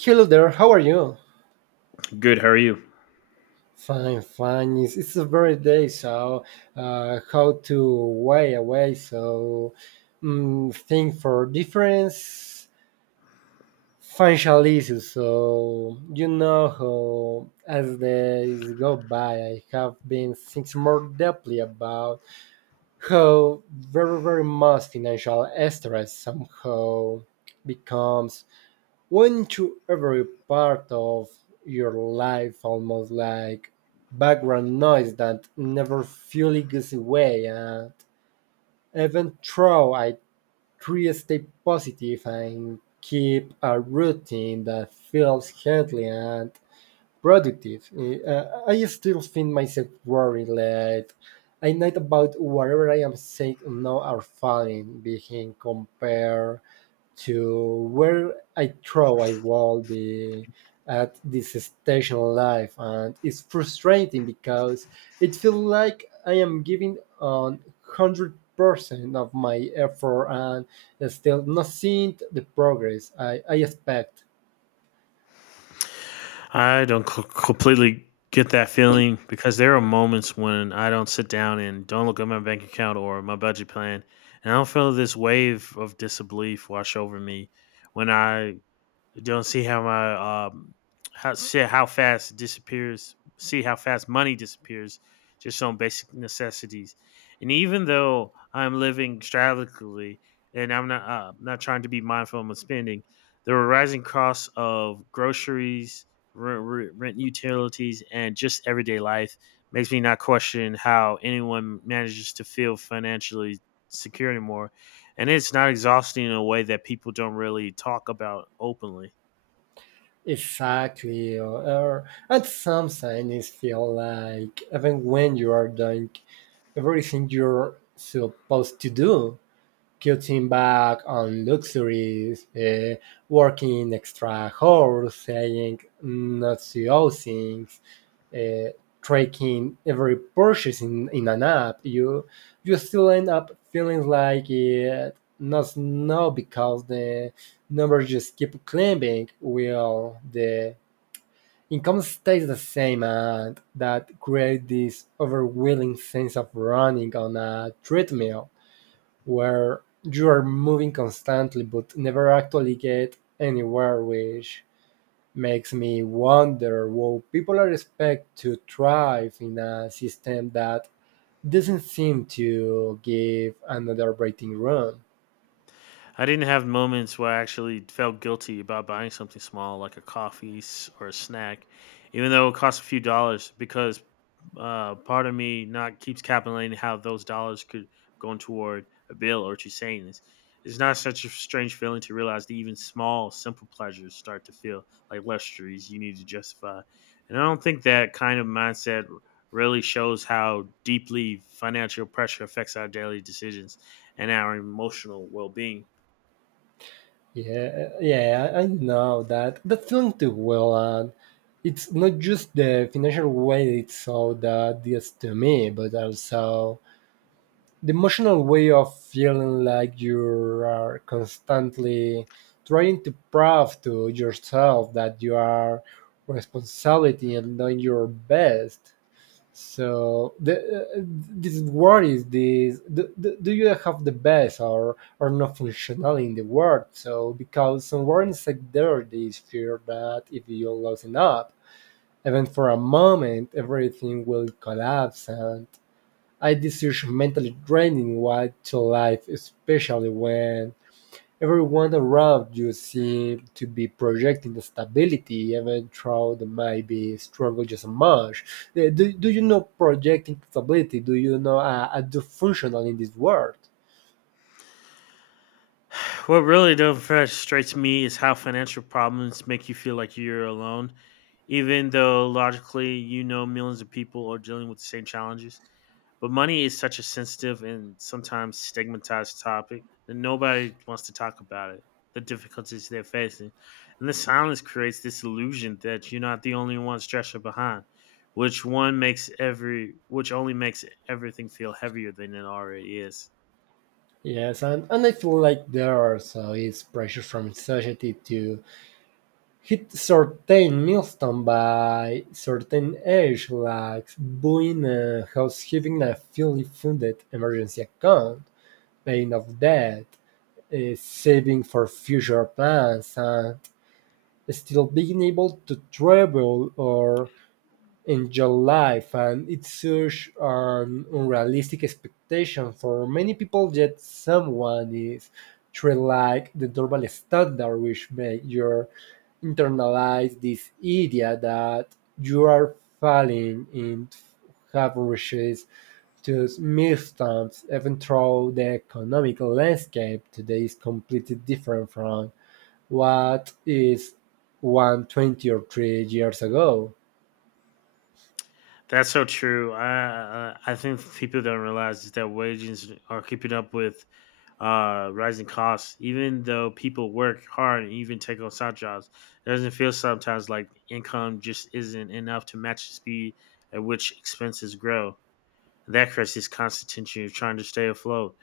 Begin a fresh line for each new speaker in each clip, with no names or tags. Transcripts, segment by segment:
Hello there, how are you?
Good. How are you?
Fine, fine. It's a very day, so how to way away, so think for difference financial issues. So you know how as days go by, I have been thinking more deeply about how very, very much financial stress somehow becomes went to every part of your life almost like background noise that never fully goes away, and even though I try to stay positive and keep a routine that feels healthy and productive, I still find myself worried late I night about whatever I am saying now are falling behind compared to where I thought I will be at this stage in life, and it's frustrating because it feels like I am giving on 100% of my effort and still not seeing the progress I expect.
I don't co- completely get that feeling because there are moments when I don't sit down and don't look at my bank account or my budget plan, and I don't feel this wave of disbelief wash over me when I. You don't see how my how fast it disappears. See how fast money disappears just on basic necessities. And even though I'm living extravagantly and I'm not not trying to be mindful of my spending, there were rising costs of groceries, rent utilities, and just everyday life makes me not question how anyone manages to feel financially secure anymore. And it's not exhausting in a way that people don't really talk about openly.
Exactly, or, at some sign it feel like even when you are doing everything you're supposed to do, cutting back on luxuries, working extra hours, saying not to all things, uh, tracking every purchase in an app, you still end up feeling like it not now because the numbers just keep climbing while the income stays the same, and that creates this overwhelming sense of running on a treadmill where you are moving constantly but never actually get anywhere, which makes me wonder what people are expected to thrive in a system that doesn't seem to give another breathing room.
I didn't have moments where I actually felt guilty about buying something small, like a or a snack, even though it cost a few dollars, because part of me not keeps calculating how those dollars could go toward a bill or to savings. It's not such a strange feeling to realize that even small, simple pleasures start to feel like luxuries you need to justify. And I don't think that kind of mindset really shows how deeply financial pressure affects our daily decisions and our emotional well being.
Yeah, yeah, I know that. That feeling too well, and it's not just the financial way it's so that is to me, but also the emotional way of feeling like you are constantly trying to prove to yourself that you are responsibility and doing your best so the, this word is this do you have the best or not functional in the world so because somewhere inside there this fear that if you loosen up even for a moment everything will collapse, and I discourage mentally draining way to life, especially when everyone around you seems to be projecting the stability, even though they might be struggle just as much. Do you know projecting stability? Do you know a dysfunctional in this world?
What really though frustrates me is how financial problems make you feel like you're alone, even though logically you know millions of people are dealing with the same challenges. But money is such a sensitive and sometimes stigmatized topic that nobody wants to talk about it, the difficulties they're facing. And the silence creates this illusion that you're not the only one stressed behind, which only makes everything feel heavier than it already is.
Yes, and I feel like there also is pressure from society to hit certain milestones by certain age, like being a house, having a fully funded emergency account, paying off debt, saving for future plans, and still being able to travel or in July found it such an unrealistic expectation for many people, yet someone is treated like the normal standard, which makes you internalize this idea that you are falling in have reached to milestones, even though the economic landscape today is completely different from what is one, 20, or 3 years ago.
That's so true. I think people don't realize is that wages are keeping up with rising costs. Even though people work hard and even take on side jobs, it doesn't feel sometimes like income just isn't enough to match the speed at which expenses grow. That creates this constant tension of trying to stay afloat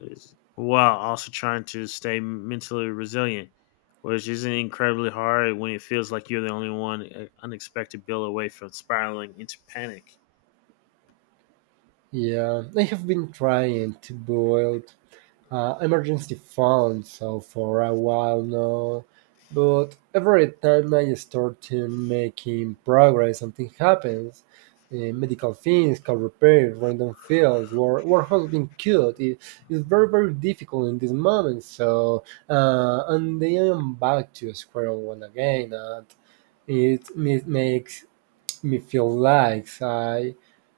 while also trying to stay mentally resilient, which isn't incredibly hard when it feels like you're the only one unexpected bill away from spiraling into panic.
Yeah, I have been trying to build emergency fund so for a while now, but every time I start to making progress, something happens. Medical things, car repairs, random fields, warehouse being killed. It, it's very, very difficult in this moment. So, and then I am back to square one again. And it makes me feel like I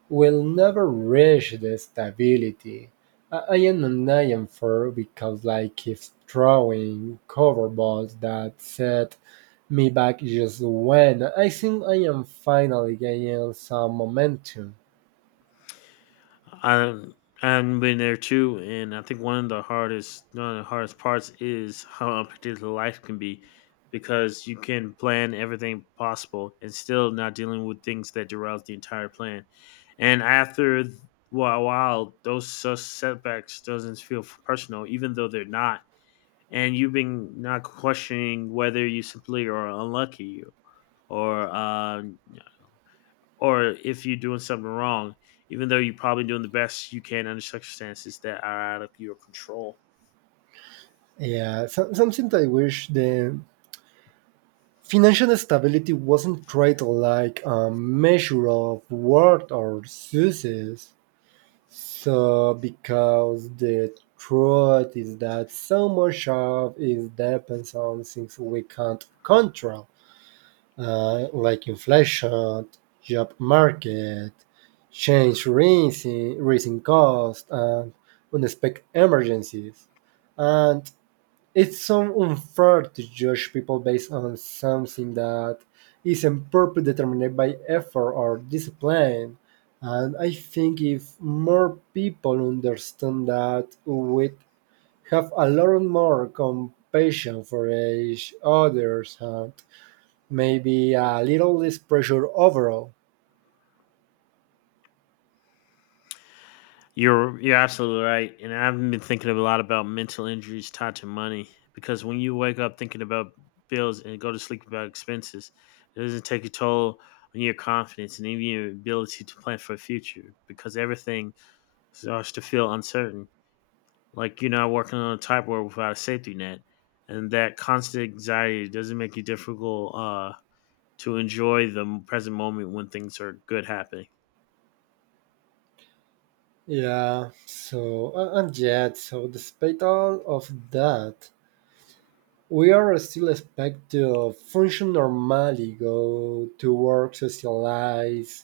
will never reach the stability. I am an IM4 because life keeps throwing cover balls that set me back just when I think I am finally gaining some momentum.
I I've been there too, and I think one of the hardest parts is how unpredictable life can be, because you can plan everything possible and still not dealing with things that derail the entire plan. And while those setbacks doesn't feel personal, even though they're not, and you've been not questioning whether you simply are unlucky or. Uh, or if you're doing something wrong, even though you're probably doing the best you can under circumstances that are out of your control.
Yeah, so, something that I wish the financial stability wasn't treated like a measure of worth or success. So, because the truth is that so much of it depends on things we can't control, like inflation, job market, change rising cost, and unexpected emergencies. And it's so unfair to judge people based on something that isn't purpose determined by effort or discipline. And I think if more people understand that, we'd have a lot more compassion for each others and maybe a little less pressure overall.
You're absolutely right, and I've been thinking a lot about mental injuries tied to money because when you wake up thinking about bills and go to sleep about expenses, it doesn't take a toll on your confidence and even your ability to plan for the future because everything starts to feel uncertain. Like you're not working on a typewriter without a safety net, and that constant anxiety doesn't make you difficult. To enjoy the present moment when things are good happening.
Yeah, so, and yet, so despite all of that, we are still expected to function normally, go to work, socialize,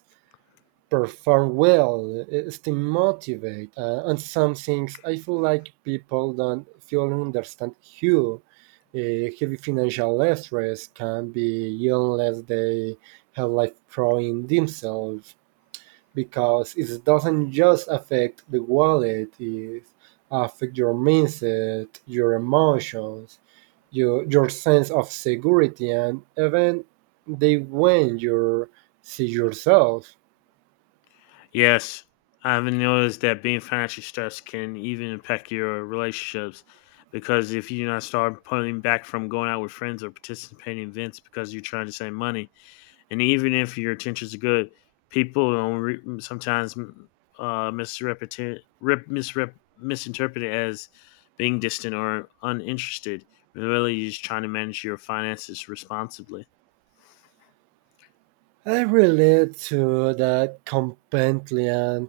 perform well, eh, stay motivated. And some things I feel like people don't fully understand how uh, heavy financial stress can be unless they have life pro in themselves, because it doesn't just affect the wallet, it affects your mindset, your emotions, your sense of security and even they when you see yourself.
Yes, I've noticed that being financially stressed can even impact your relationships because if you do not start pulling back from going out with friends or participating in events because you're trying to save money, and even if your intentions are good, people don't re- sometimes misinterpret it as being distant or uninterested. Really, you're just trying to manage your finances responsibly.
I relate to that completely, and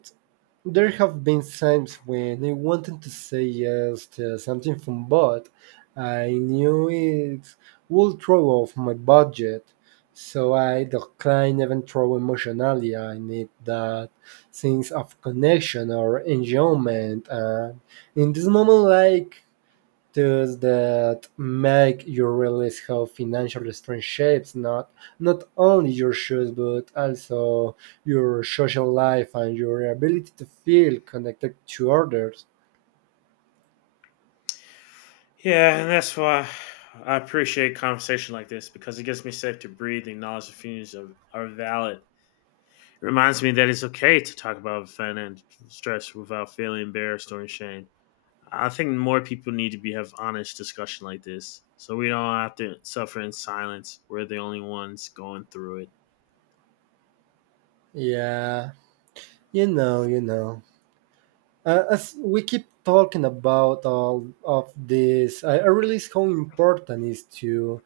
there have been times when I wanted to say yes to something from but I knew it would throw off my budget. So I declined even through emotionally. I need that sense of connection or enjoyment. And in this moment, like tools that make you realize how financial strength shapes not only your shoes but also your social life and your ability to feel connected to others.
Yeah, and that's why I appreciate conversation like this because it gives me safe to breathe and knowledge the feelings of are valid. It reminds me that it's okay to talk about financial stress without feeling embarrassed or ashamed. I think more people need to be have honest discussion like this, so we don't have to suffer in silence. We're the only ones going through it.
Yeah, you know. As we keep talking about all of this, I realize how important it is to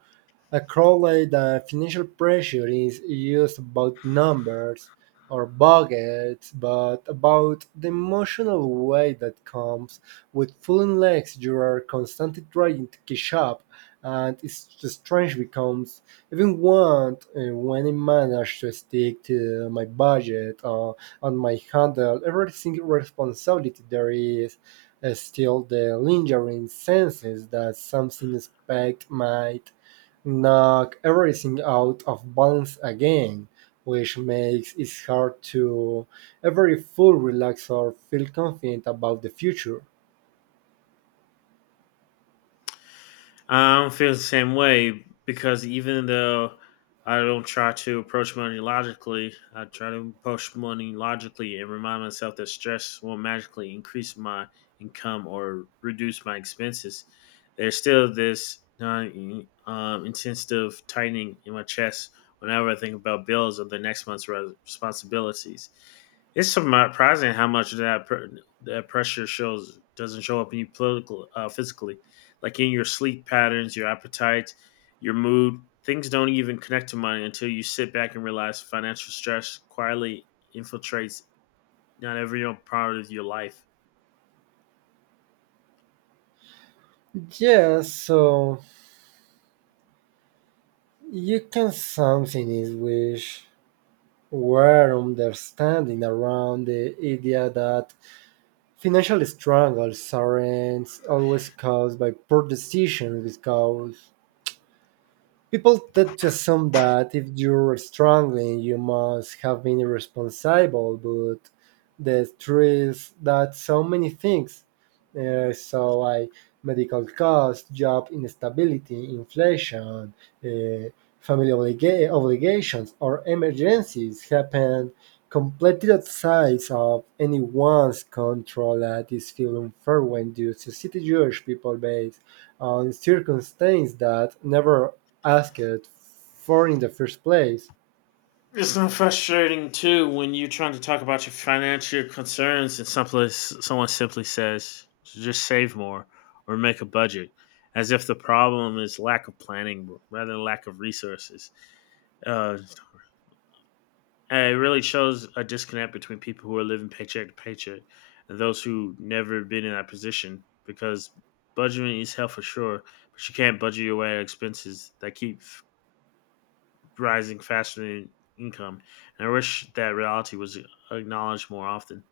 accurately, the financial pressure is used about numbers or budgets, but about the emotional weight that comes with feeling legs you are constantly trying to catch up, and it's just strange becomes even want when I manage to stick to my budget and my handle every single responsibility there is. Still, the lingering senses that something expect might knock everything out of balance again, which makes it hard to ever full relax or feel confident about the future.
I don't feel the same way because even though I don't try to approach money logically, I try to approach money logically and remind myself that stress will magically increase my income or reduce my expenses. There's still this non intensive tightening in my chest whenever I think about bills or the next month's responsibilities. It's surprising how much that pressure shows doesn't show up in you political physically like in your sleep patterns, your appetite, your mood. Things don't even connect to money until you sit back and realize financial stress quietly infiltrates not every part of your life.
Yeah, so you can something is which were understanding around the idea that financial struggles aren't always caused by poor decisions because people tend to assume that if you're struggling, you must have been irresponsible, but the truth is that so many things so I medical costs, job instability, inflation, uh, family obligations, or emergencies happen completely outside of anyone's control. That is feel unfair when you society judge people based on circumstances that never asked for in the first place.
It's not frustrating too when you're trying to talk about your financial concerns and someone simply says, "Just save more or make a budget," as if the problem is lack of planning rather than lack of resources. Uh, And it really shows a disconnect between people who are living paycheck to paycheck and those who never been in that position because budgeting is hell for sure, but you can't budget your way out of expenses that rising faster than income. And I wish that reality was acknowledged more often.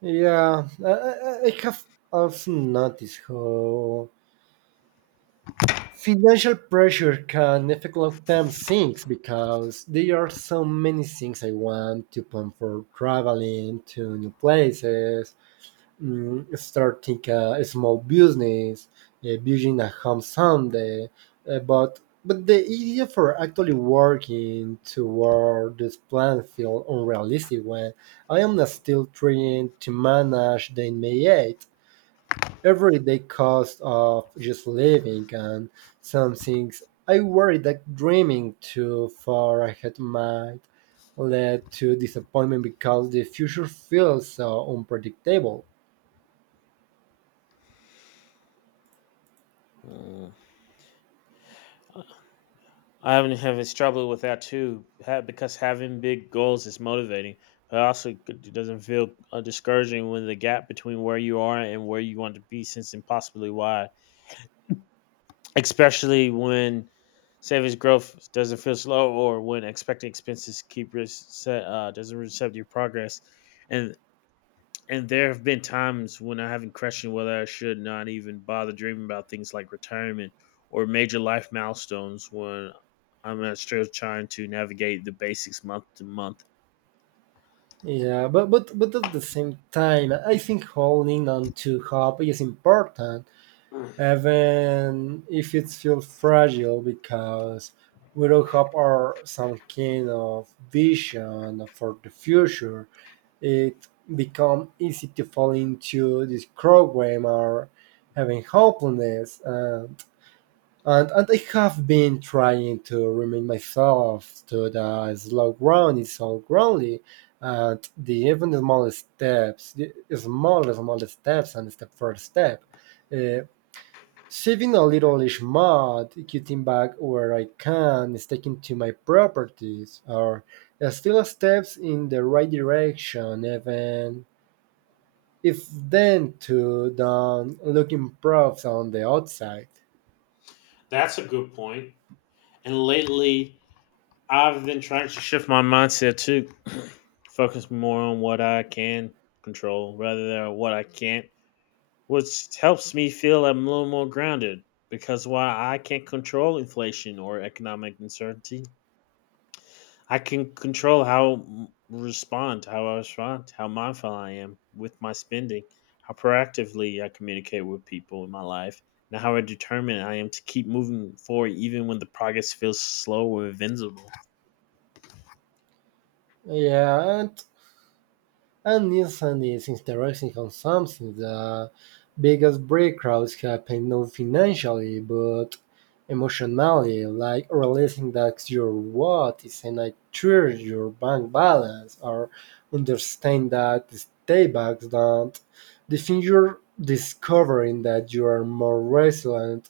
Yeah, I have also noticed how financial pressure can affect long term things because there are so many things I want to plan for traveling to new places, starting a small business, building a home someday. But but the idea for actually working toward this plan feels unrealistic when I am still trying to manage the immediate everyday cost of just living, and some things. I worry that dreaming too far ahead might led to disappointment because the future feels so unpredictable.
Mm. I haven't have struggled with that too, because having big goals is motivating, but also it doesn't feel discouraging when the gap between where you are and where you want to be seems impossibly wide. Especially when savings growth doesn't feel slow or when expected expenses doesn't reset your progress, and and there have been times when I haven't questioned whether I should not even bother dreaming about things like retirement or major life milestones when I'm still trying to navigate the basics month to month.
Yeah, but at the same time, I think holding on to hope is important, even if it feels fragile, because without hope or some kind of vision for the future, it becomes easy to fall into this program or having hopelessness. And I have been trying to remind myself to the slow ground is so groundly, and the even the smallest steps, the small small steps, and step for step, uh, saving a little each month, cutting back where I can, sticking to my properties, are still steps in the right direction, even if then to the looking proofs on the outside.
That's a good point, and lately I've been trying to shift my mindset to focus more on what I can control rather than what I can't, which helps me feel I'm a little more grounded. Because while I can't control inflation or economic uncertainty, I can control how I respond, how mindful I am with my spending, how proactively I communicate with people in my life, and how determined I am to keep moving forward even when the progress feels slow or invisible.
Yeah, and Nissan is interesting on something the biggest breakthroughs happen not financially but emotionally, like realizing that your what is an I treasure your bank balance or understand that these paybacks don't define your discovering that you are more resilient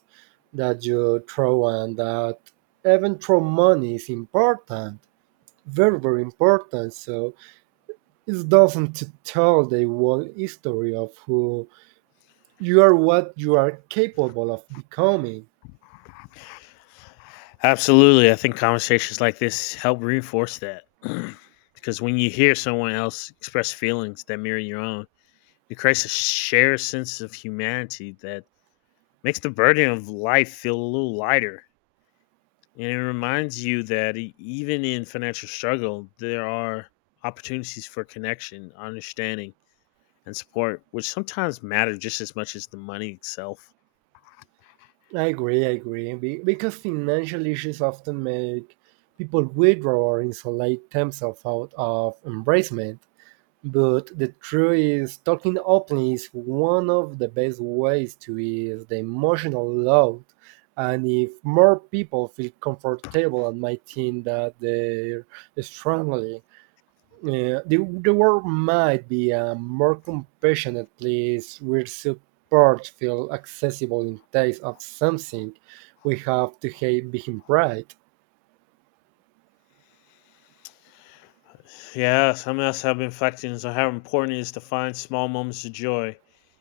that you throw and that even throw money is important, very very important. So it doesn't tell the whole history of who you are, what you are capable of becoming.
Absolutely. I think conversations like this help reinforce that. Because when you hear someone else express feelings that mirror your own, it creates a shared sense of humanity that makes the burden of life feel a little lighter. And it reminds you that even in financial struggle, there are opportunities for connection, understanding, and support, which sometimes matter just as much as the money itself.
I agree, I agree. Because financial issues often make people withdraw or insulate themselves out of embracement. But the truth is, talking openly is one of the best ways to ease the emotional load. And if more people feel comfortable and might think that they're struggling. Yeah, the world might be a more compassionate place where support feels accessible in case of something we have to hate being right.
Yeah, some of us have been reflecting on how important it is to find small moments of joy,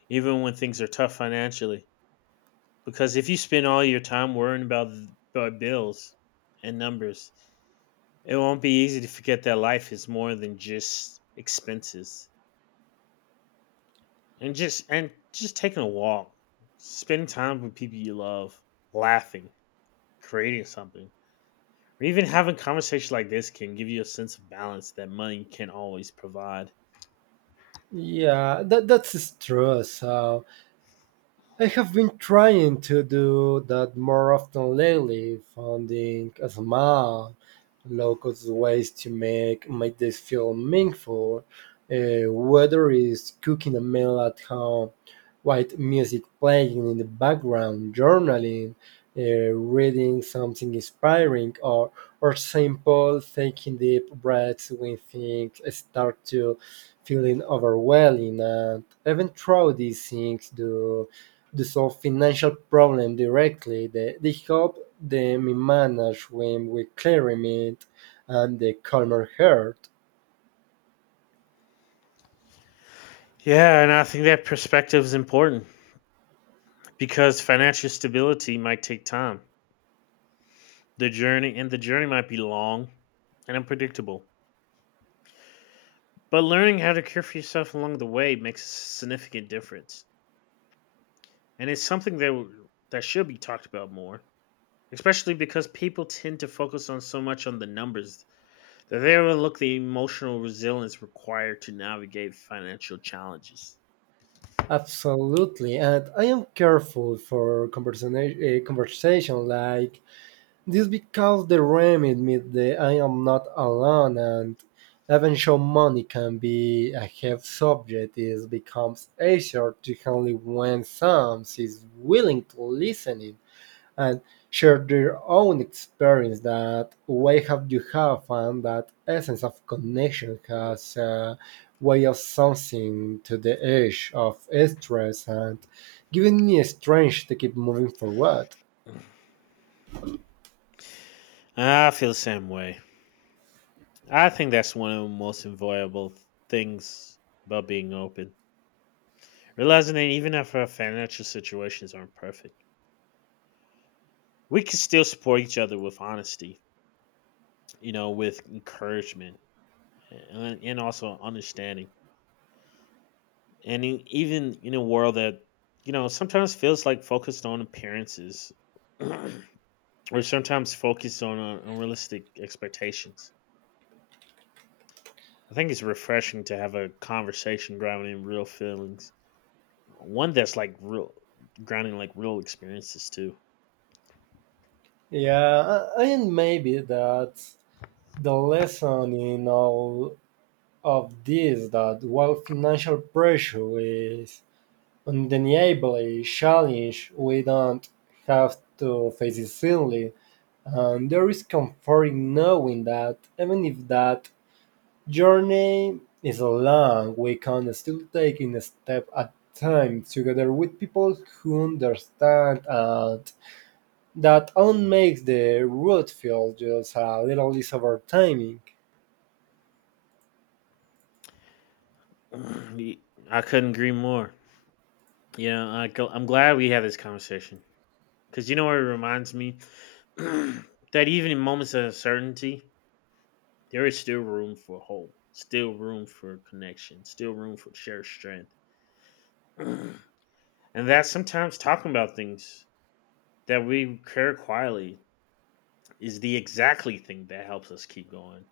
even when things are tough financially. Because if you spend all your time about bills and numbers, it won't be easy to forget that life is more than just expenses. And just taking a walk, spending time with people you love, laughing, creating something, or even having conversations like this can give you a sense of balance that money can always provide.
Yeah, that's true. So I have been trying to do that more often lately, finding small, local ways to make my days feel meaningful. Whether it's cooking a meal at home, white music playing in the background, journaling, uh, reading something inspiring, or simple taking deep breaths when things start to feeling overwhelming. And even though these things do to solve financial problems directly. They help them manage them with clarity and the calmer heart.
Yeah, and I think that perspective is important because financial stability might take time. The journey might be long and unpredictable. But learning how to care for yourself along the way makes a significant difference. And it's something that should be talked about more, especially because people tend to focus on so much on the numbers that they overlook the emotional resilience required to navigate financial challenges.
Absolutely, and I am careful for conversation, conversation like this because the remit means that I am not alone, and even show money can be a heavy subject. It becomes easier to handle when someone is willing to listen and share their own experience that way have you have and that essence of connection
Mm.
has a way of something to the edge of stress and giving me a strength to keep moving forward.
I feel the same way. I think that's one of the most enjoyable things about being open. Realizing that even if our financial situations aren't perfect, we can still support each other with honesty, you know, with encouragement and also understanding. And even in a world that, you know, sometimes feels like focused on appearances, or sometimes focused on unrealistic expectations. I think it's refreshing to have a conversation grounded in real feelings. One that's like real grounding, like real experiences too.
Yeah and maybe that's the lesson in all of this that while financial pressure is undeniably a challenge we don't have to face it silly. And there is comfort in knowing that even if that journey is long, we can still take it a step at a time together with people who understand, and that only makes the route feel just a little less overwhelming.
I couldn't agree more. You know, I'm glad we had this conversation because you know what it reminds me that even in moments of uncertainty, there is still room for hope, still room for connection, still room for shared strength, and that sometimes talking about things that we care quietly is the exactly thing that helps us keep going,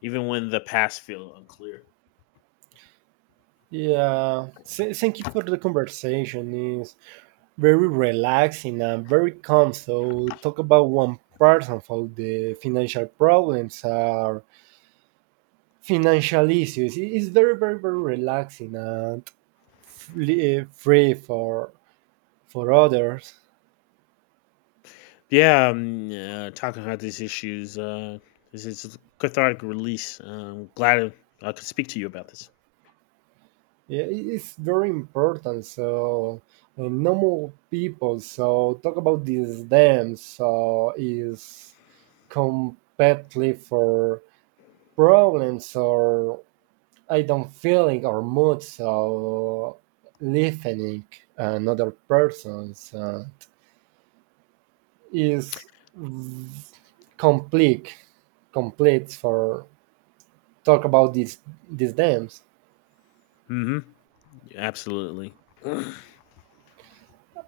even when the past feels unclear.
Yeah, thank you for the conversation. It's very relaxing and very calm. So talk about one person for the financial problems are financial issues. It's very, very, very relaxing and free for others.
Yeah, talking about these issues, this is cathartic release. I'm glad I could speak to you about this.
Yeah, it's very important. So normal people. So talk about this them. So is completely for problems or I don't feeling or mood. So listening another person's is complete complete for talk about these dams.
Hmm. Absolutely.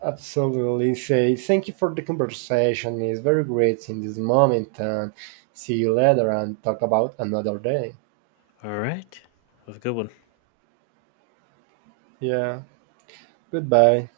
Absolutely. Say thank you for the conversation. It's very great in this moment. And see you later and talk about another day.
All right. Have a good one.
Yeah. Goodbye.